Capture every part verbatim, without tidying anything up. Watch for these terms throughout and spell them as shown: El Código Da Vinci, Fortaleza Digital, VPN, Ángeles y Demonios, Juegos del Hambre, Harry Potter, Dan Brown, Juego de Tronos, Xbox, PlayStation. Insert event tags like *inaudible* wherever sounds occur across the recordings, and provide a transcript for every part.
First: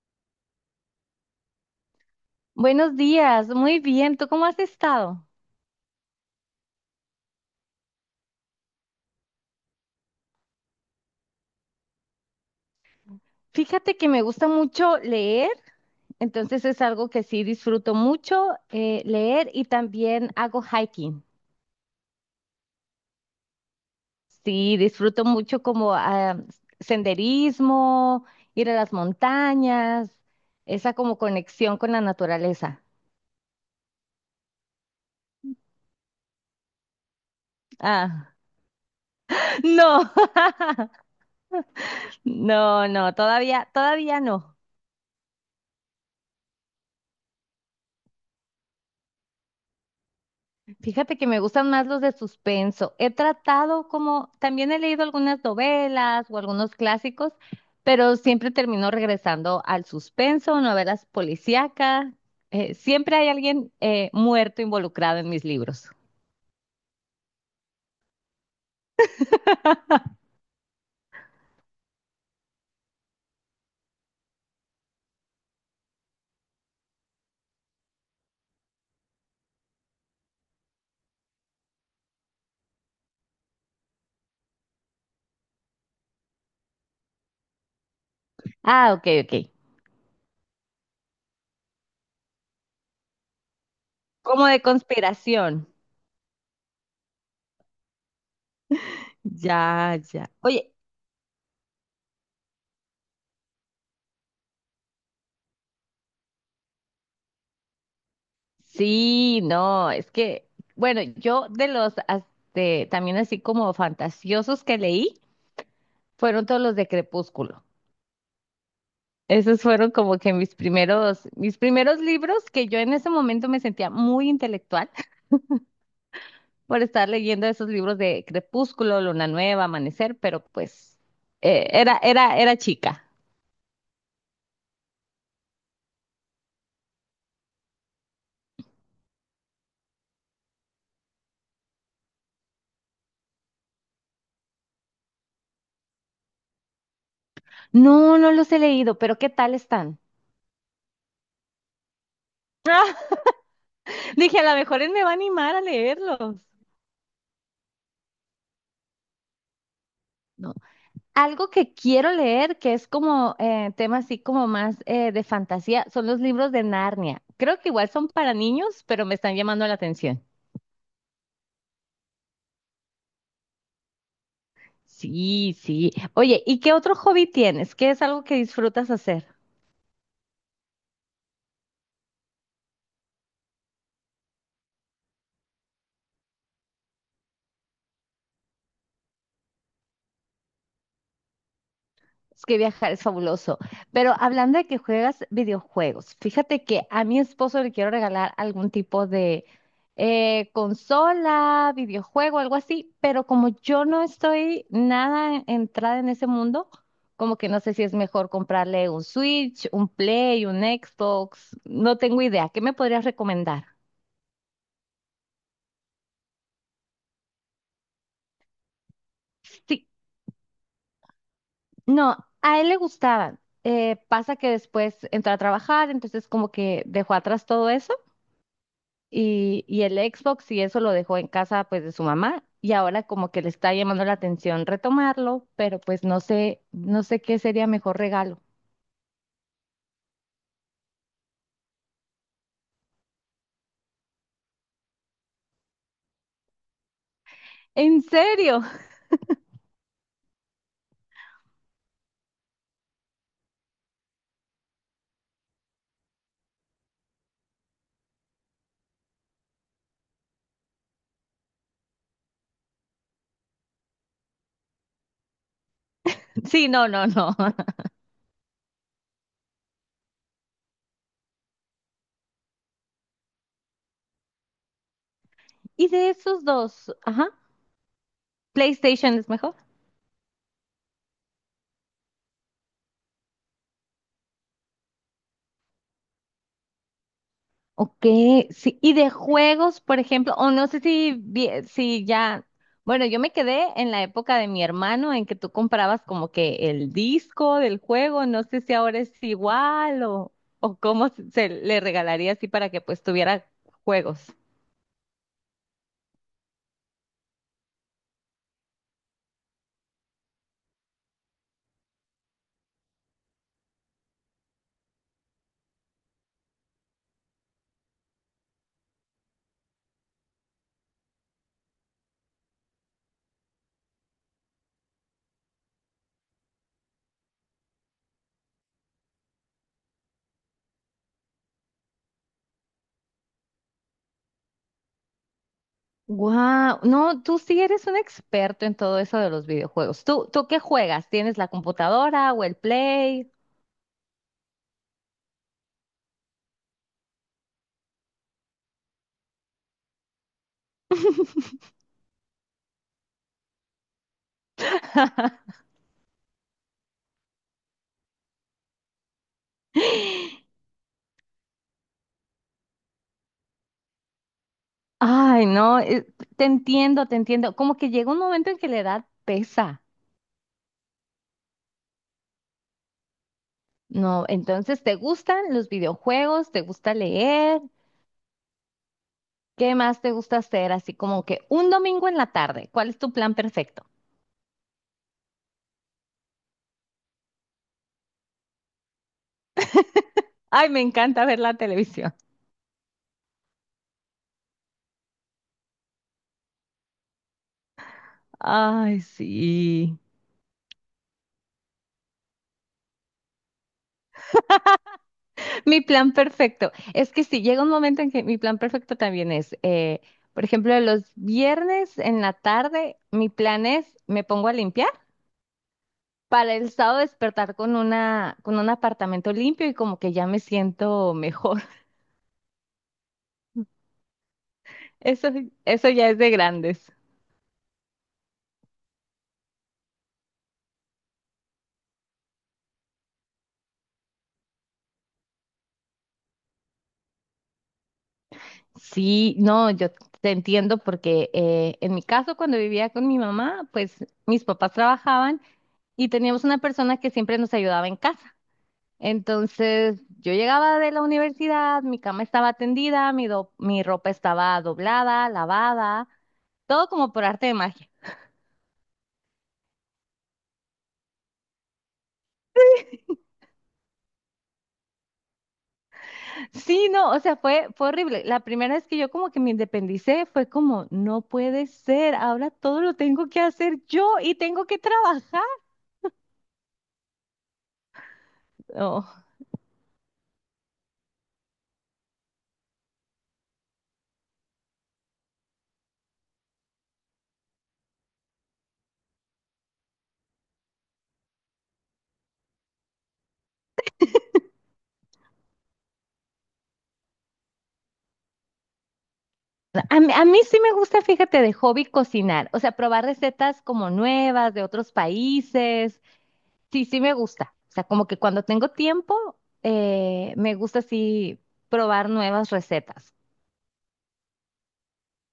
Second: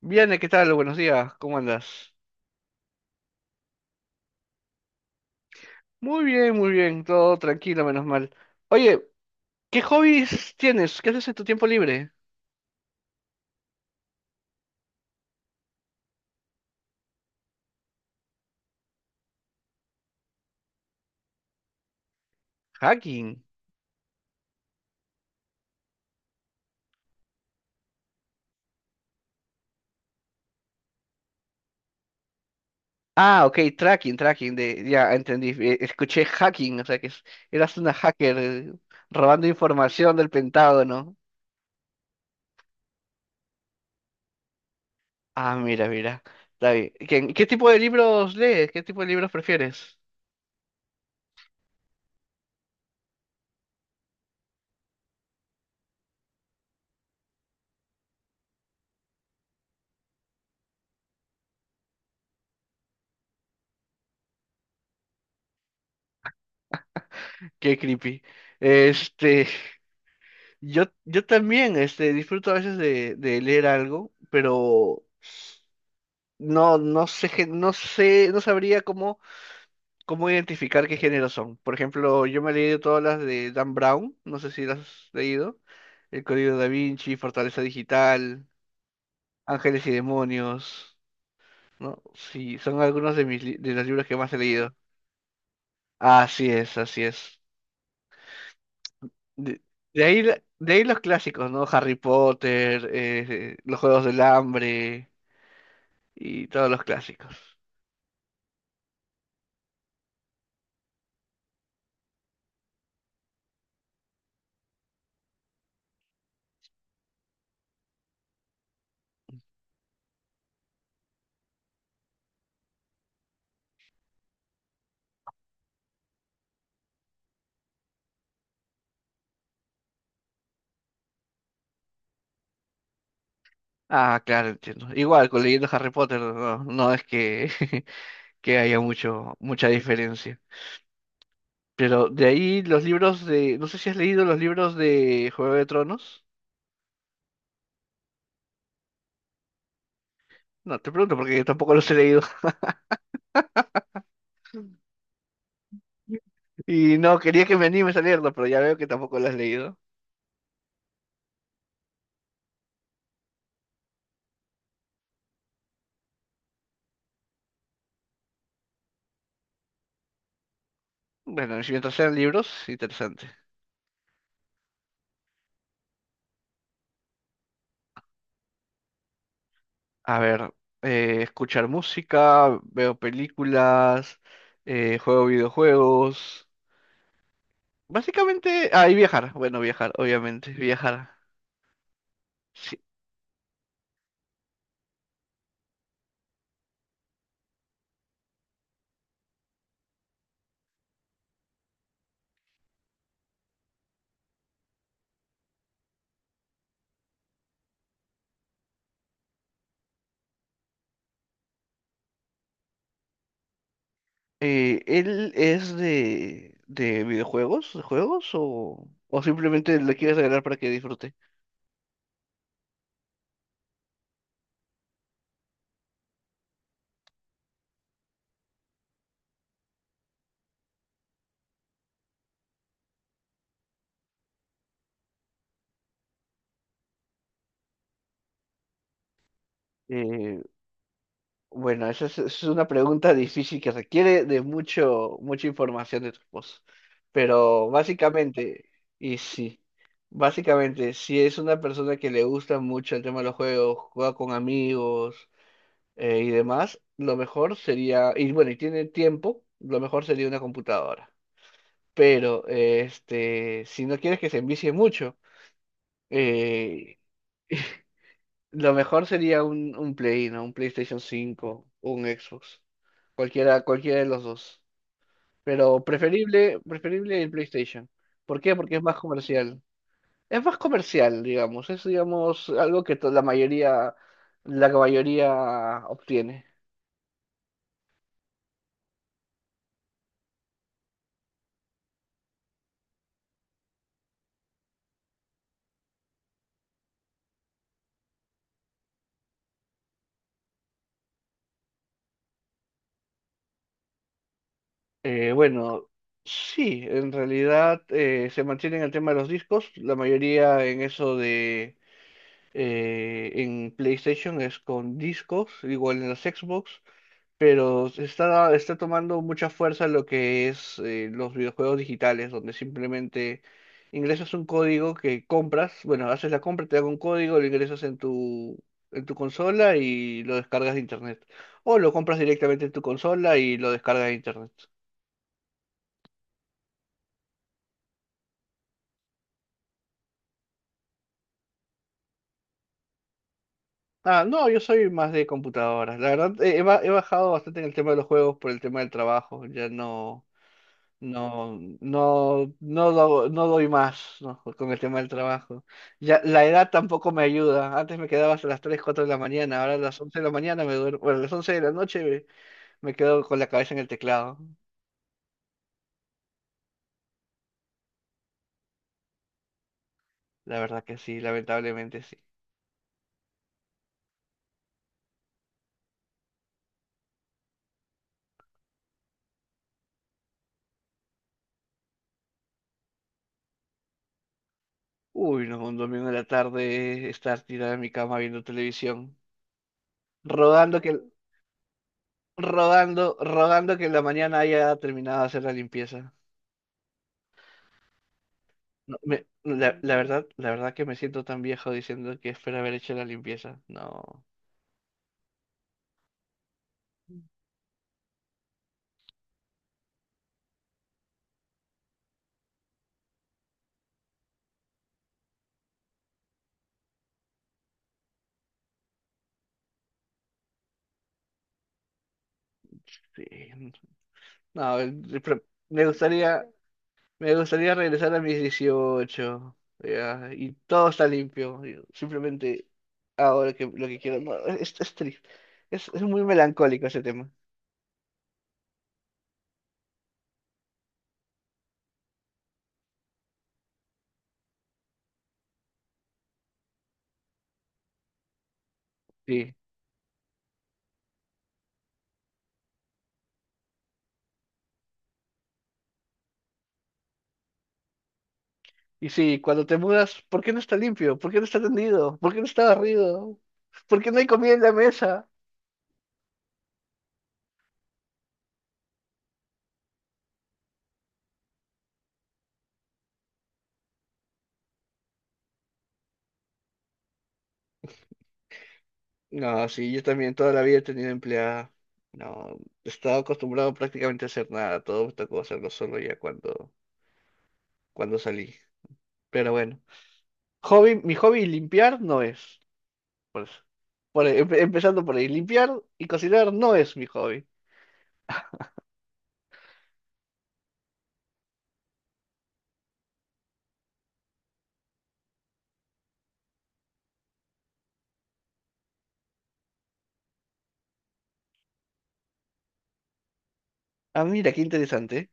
Viane, ¿qué tal? Buenos días, ¿cómo andas? Buenos días, muy bien. ¿Tú cómo has estado? Muy bien, muy bien, todo tranquilo, menos mal. Oye, ¿qué hobbies tienes? ¿Qué haces en tu tiempo libre? Fíjate que me gusta mucho leer, entonces es algo que sí disfruto mucho eh, leer y también hago hiking. Hacking. Sí, disfruto mucho como ah, senderismo, ir a las montañas, esa como conexión con la naturaleza. Ah, ok, tracking, tracking, de, ya entendí, eh, escuché hacking, o sea que es- eras una Ah, hacker eh, robando *laughs* no, información del Pentágono. *laughs* no, no, todavía, todavía no. Ah, mira, mira, está bien. ¿Qué, qué tipo de libros lees? ¿Qué tipo de libros prefieres? Fíjate que me gustan más los de suspenso. He tratado como, también he leído algunas novelas o algunos clásicos, pero siempre termino regresando al suspenso, novelas policíacas. Eh, siempre hay alguien eh, muerto involucrado en mis libros. *laughs* Qué creepy. Este, *laughs* yo, yo también, este, disfruto a veces de, de leer algo, pero no, no sé, gen- no sé, no sabría cómo, cómo identificar qué género son. Por ejemplo, yo me he leído todas las de Dan Brown, no sé si las has leído. El Código Da Vinci, Fortaleza Digital, Ah, ok, ok. Ángeles y Demonios, ¿no? Sí, son algunos de mis li- de los libros que más he Como de leído. conspiración. Así es, así es. De, Ya, de ahí, ya. la- de Oye, ahí los clásicos, ¿no? Harry Potter, eh, eh, los Juegos del Hambre y todos los clásicos. sí, no, es que, bueno, yo de los as- de- también así como fantasiosos que leí, fueron todos los de Crepúsculo. Esos fueron como que mis primeros, mis primeros libros que yo en ese momento me sentía muy intelectual *laughs* por estar leyendo esos libros de Crepúsculo, Luna Nueva, Amanecer, pero pues eh, era, era, era chica. Ah, claro, entiendo. Igual, con leyendo Harry Potter, no, no es que, *laughs* que haya mucho, mucha diferencia. Pero de ahí los libros de... No sé si has leído los libros de Juego de Tronos. No, no los he leído, pero ¿qué tal están? No, te pregunto porque yo tampoco los he leído. *laughs* Dije, a lo mejor él me va a animar a *laughs* leerlos. Y no, quería que me animes a leerlo, pero ya veo que tampoco lo has leído. No. Algo que quiero leer, que es como eh, tema así como más eh, de fantasía, son los libros de Narnia. Creo que igual son para niños, pero me están llamando la atención. Bueno, si mientras sean libros, interesante. Sí, sí. Oye, ¿y qué otro hobby tienes? ¿Qué es algo que disfrutas hacer? A ver, eh, escuchar música, veo películas, eh, juego videojuegos. Básicamente, ah, y viajar. Bueno, viajar, obviamente, viajar. Es que Sí. viajar es fabuloso. Pero hablando de que juegas videojuegos, fíjate que a mi esposo le quiero regalar algún tipo de eh, consola, videojuego, algo así, pero como yo no estoy nada entrada en ese mundo, como que no sé si es mejor comprarle un Switch, un Play, un Xbox, no tengo idea. ¿Qué me podrías recomendar? Eh, ¿él es de, de videojuegos, de juegos o, o simplemente Sí. le quieres regalar para que disfrute? No, a él le gustaban. Eh, pasa que después entró a trabajar, entonces como que dejó atrás todo eso y, y el Xbox y eso lo dejó en casa pues de su mamá y ahora como que le está llamando la atención retomarlo, pero pues no sé, no sé qué sería mejor regalo. Eh, bueno, esa es, esa es una pregunta difícil que requiere de mucho, mucha información de tu esposo. Pero ¿En serio? básicamente, y sí, básicamente, si es una persona que le gusta mucho el tema de los juegos, juega con amigos eh, y demás, lo mejor sería, y bueno, y tiene tiempo, lo mejor sería una computadora. Pero eh, este, si no quieres que se envicie mucho, *laughs* Sí, no, eh, no, no. *laughs* lo mejor sería un, un Play, ¿no? Un PlayStation cinco o un Xbox. Cualquiera, cualquiera de los dos. Pero ¿Y de esos preferible, dos? preferible Ajá. el PlayStation. ¿Por qué? Porque es más ¿PlayStation es mejor? comercial. Es más comercial, digamos. Es, digamos, algo que to- la mayoría, la mayoría obtiene. Ok, sí, y de juegos, por ejemplo, o no sé si, vi- si ya, bueno, yo me quedé en la época de mi hermano en que tú comprabas como que el disco del juego, no sé si ahora es igual o, o cómo se se le regalaría así para que pues tuviera juegos. Eh, bueno, sí, en realidad eh, se mantiene el tema de los discos. La mayoría en eso eh, en PlayStation es con discos, igual en las Xbox, pero se está, está tomando mucha fuerza lo que es eh, los videojuegos digitales, donde simplemente ingresas un código que compras, bueno, haces la compra, te dan un código, lo ingresas en tu, en tu consola y lo descargas de internet. O lo compras directamente en tu consola y lo descargas de internet. Wow, no, tú sí eres un experto en todo eso de los videojuegos. ¿Tú, tú qué juegas? ¿Tienes la computadora o el Play? Ah, no, yo soy más de computadoras. La verdad, eh, he, ba- he bajado bastante en el tema de los juegos por el tema del trabajo. Ya no, no, no, no, do- no doy más, ¿no? Con el tema del *laughs* trabajo. Ya, la edad tampoco me ayuda. Antes me quedaba hasta las tres cuatro de la mañana, ahora a las once de la mañana me duermo, bueno, a las once de la noche me, me quedo con la cabeza en el teclado. Ay, no, eh, te entiendo, te entiendo. Como que llega un momento en que la edad pesa, La verdad que sí, lamentablemente sí. ¿no? Entonces, ¿te gustan los videojuegos? ¿Te gusta leer? ¿Qué más te gusta hacer? Así como que un domingo en la tarde, ¿cuál es tu plan perfecto? Uy, no, un domingo en la tarde estar tirada en mi cama viendo televisión, Ay, rodando me que, encanta ver la televisión. rodando, rodando que en la mañana haya terminado de hacer la limpieza. No, Ay, me- la, la sí. verdad, la verdad que me siento tan viejo diciendo que espero haber hecho la limpieza. No, Mi plan perfecto. Es que sí, llega un momento en que mi plan perfecto también es, eh, por ejemplo, los viernes en la tarde, mi plan es, me pongo a limpiar, para el sábado despertar con una, con un apartamento limpio y como que ya me siento mejor. *laughs* sí, no, el- el Eso, pro- me eso ya es de gustaría, grandes. me gustaría regresar a mis dieciocho ya, y todo está limpio. Y simplemente ahora que lo que quiero, no, es, es triste, es, es muy melancólico ese tema. Sí, no, yo te entiendo porque eh, en mi caso cuando vivía con mi mamá, pues mis papás trabajaban y teníamos una persona que siempre nos ayudaba en casa. Sí, Entonces yo llegaba de la universidad, mi cama estaba tendida, mi, do- mi ropa estaba doblada, lavada, todo como por arte de magia. y sí, cuando te mudas, ¿por qué no está limpio? ¿Por qué no está tendido? ¿Por qué no está barrido? ¿Por qué no hay comida en la mesa? Sí, no, o sea, fue, fue horrible. La primera vez que yo como que me independicé fue como, no puede ser, ahora todo lo tengo que hacer yo y tengo que trabajar. Oh. No, sí, yo también toda la vida he tenido empleada. No, estaba acostumbrado prácticamente a hacer nada, todo me tocó hacerlo solo ya cuando, cuando salí. Pero bueno, hobby, mi hobby limpiar no es. Por eso. Por ahí, empe- empezando por ahí, limpiar y cocinar no es mi hobby. A mí, a mí sí me gusta, fíjate, de hobby cocinar, o sea, probar recetas como nuevas de otros países. Sí, sí me gusta. O sea, como que cuando tengo tiempo, eh, me gusta así probar nuevas recetas. Ah, mira, qué interesante, ¿eh?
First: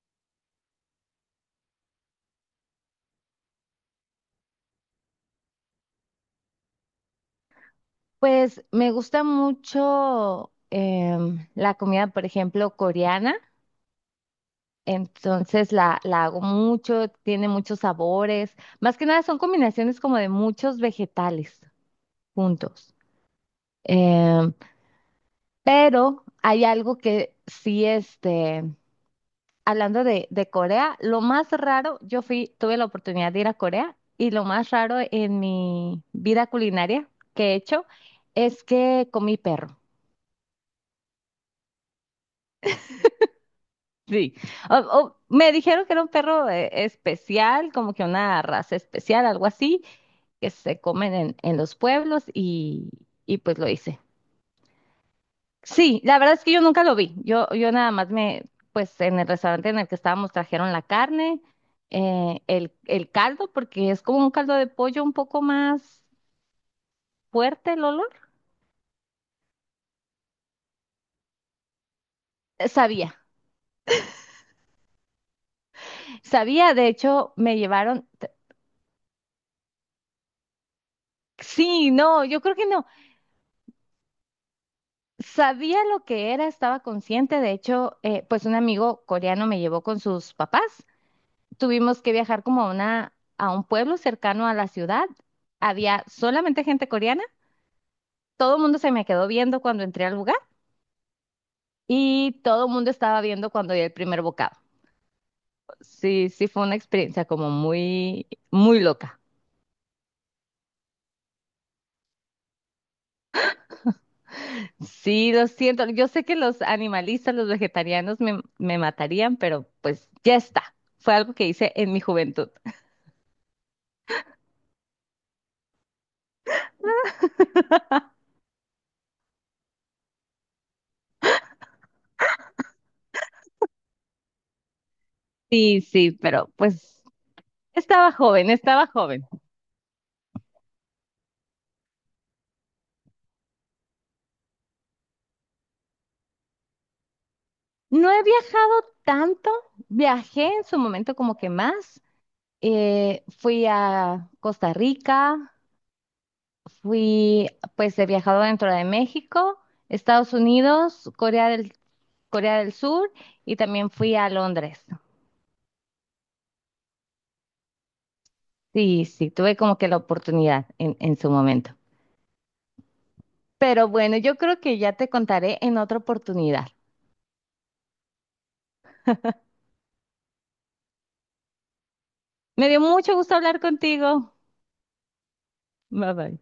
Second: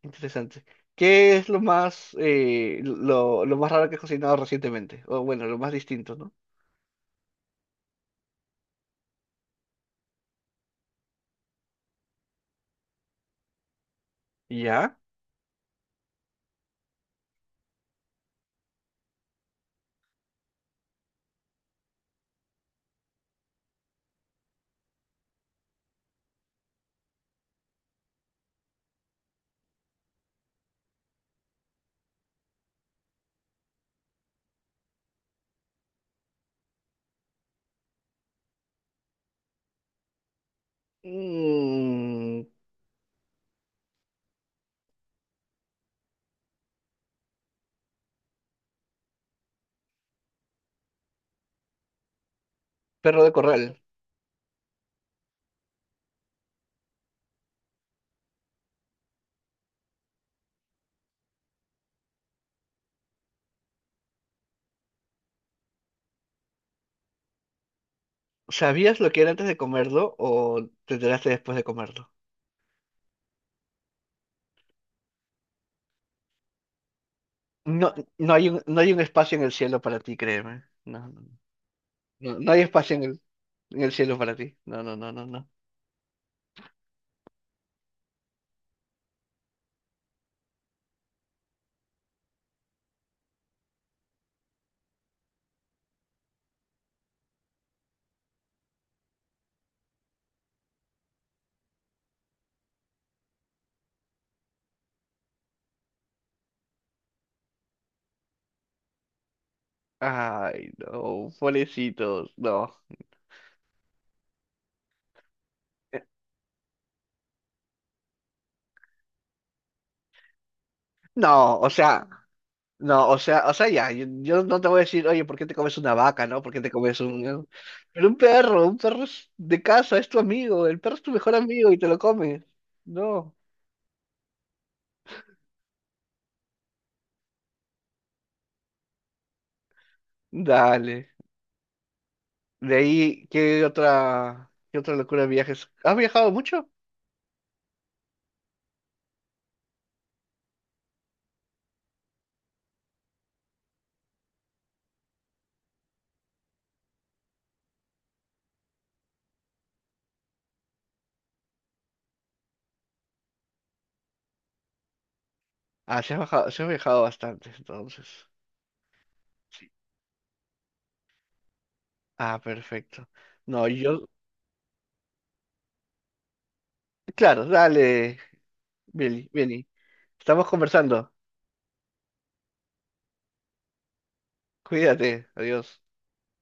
Qué interesante. ¿Qué es lo más, eh, lo, lo más raro que has cocinado recientemente? O bueno, lo más distinto, ¿no? Pues me gusta mucho em, la comida, por ejemplo, coreana. ¿Ya? Entonces la, la hago mucho, tiene muchos sabores. Más que nada son combinaciones como de muchos vegetales juntos. Em, pero hay algo que sí, este, hablando de, de Corea, lo más raro, yo fui, tuve la oportunidad de ir a Corea y lo más raro en mi vida culinaria que he hecho es que comí perro. Mm, Sí, O- o me dijeron que era un perro eh, especial, como que una raza especial, algo así, que se comen en, en los pueblos y, perro de y pues lo corral. hice. Sí, la verdad es que yo nunca lo vi. Yo, yo nada más me, pues en el restaurante en el que estábamos trajeron la carne, eh, el, el caldo, porque es como un caldo de pollo un poco más fuerte el olor. ¿Sabías lo que era antes de comerlo o te enteraste después de comerlo? Eh, Sabía, sabía, de hecho me No, llevaron, no hay un, no hay un espacio en el cielo para ti, créeme. No, no, sí, no, no, yo no creo hay que no, espacio en el, en el cielo para ti. No, no, no, no, no. sabía lo que era, estaba consciente, de hecho, eh, pues un amigo coreano me llevó con sus papás. Tuvimos que viajar como a una, a un pueblo cercano a la ciudad. Había solamente gente coreana. Todo el mundo se me quedó viendo cuando entré al lugar y todo el mundo estaba viendo cuando di el primer bocado. Sí, sí fue una experiencia como muy, muy loca. Ay, no, pobrecitos, no. Sí, lo siento. Eh, Yo sé que los animalistas, los vegetarianos me, me matarían, pero pues ya está. Fue algo que no, o hice en mi sea, juventud. no, o sea, o sea, ya, yo, yo no te voy a decir, oye, ¿por qué te comes una vaca, no? ¿Por qué te comes un... eh?". Pero un perro, un perro es de casa, es tu amigo, el perro es tu mejor amigo y te lo comes. No, Sí, sí, pero pues estaba joven, estaba joven. dale. De ahí, ¿qué otra, qué otra locura de viajes? ¿Has viajado mucho? No he viajado tanto, viajé en su momento como que más. Eh, fui a Costa Rica, fui, pues he viajado dentro de México, Estados Unidos, Corea del, Corea del Sur y también fui a Londres. Ah, se ha viajado, se ha viajado bastante, entonces. Sí, sí, tuve Sí. como que la oportunidad en, en su momento. Ah, perfecto. No, Pero yo, bueno, yo creo que ya te contaré en otra oportunidad. claro, dale, Billy, Billy. Estamos conversando. Me dio mucho gusto hablar contigo. Cuídate, adiós. Bye bye.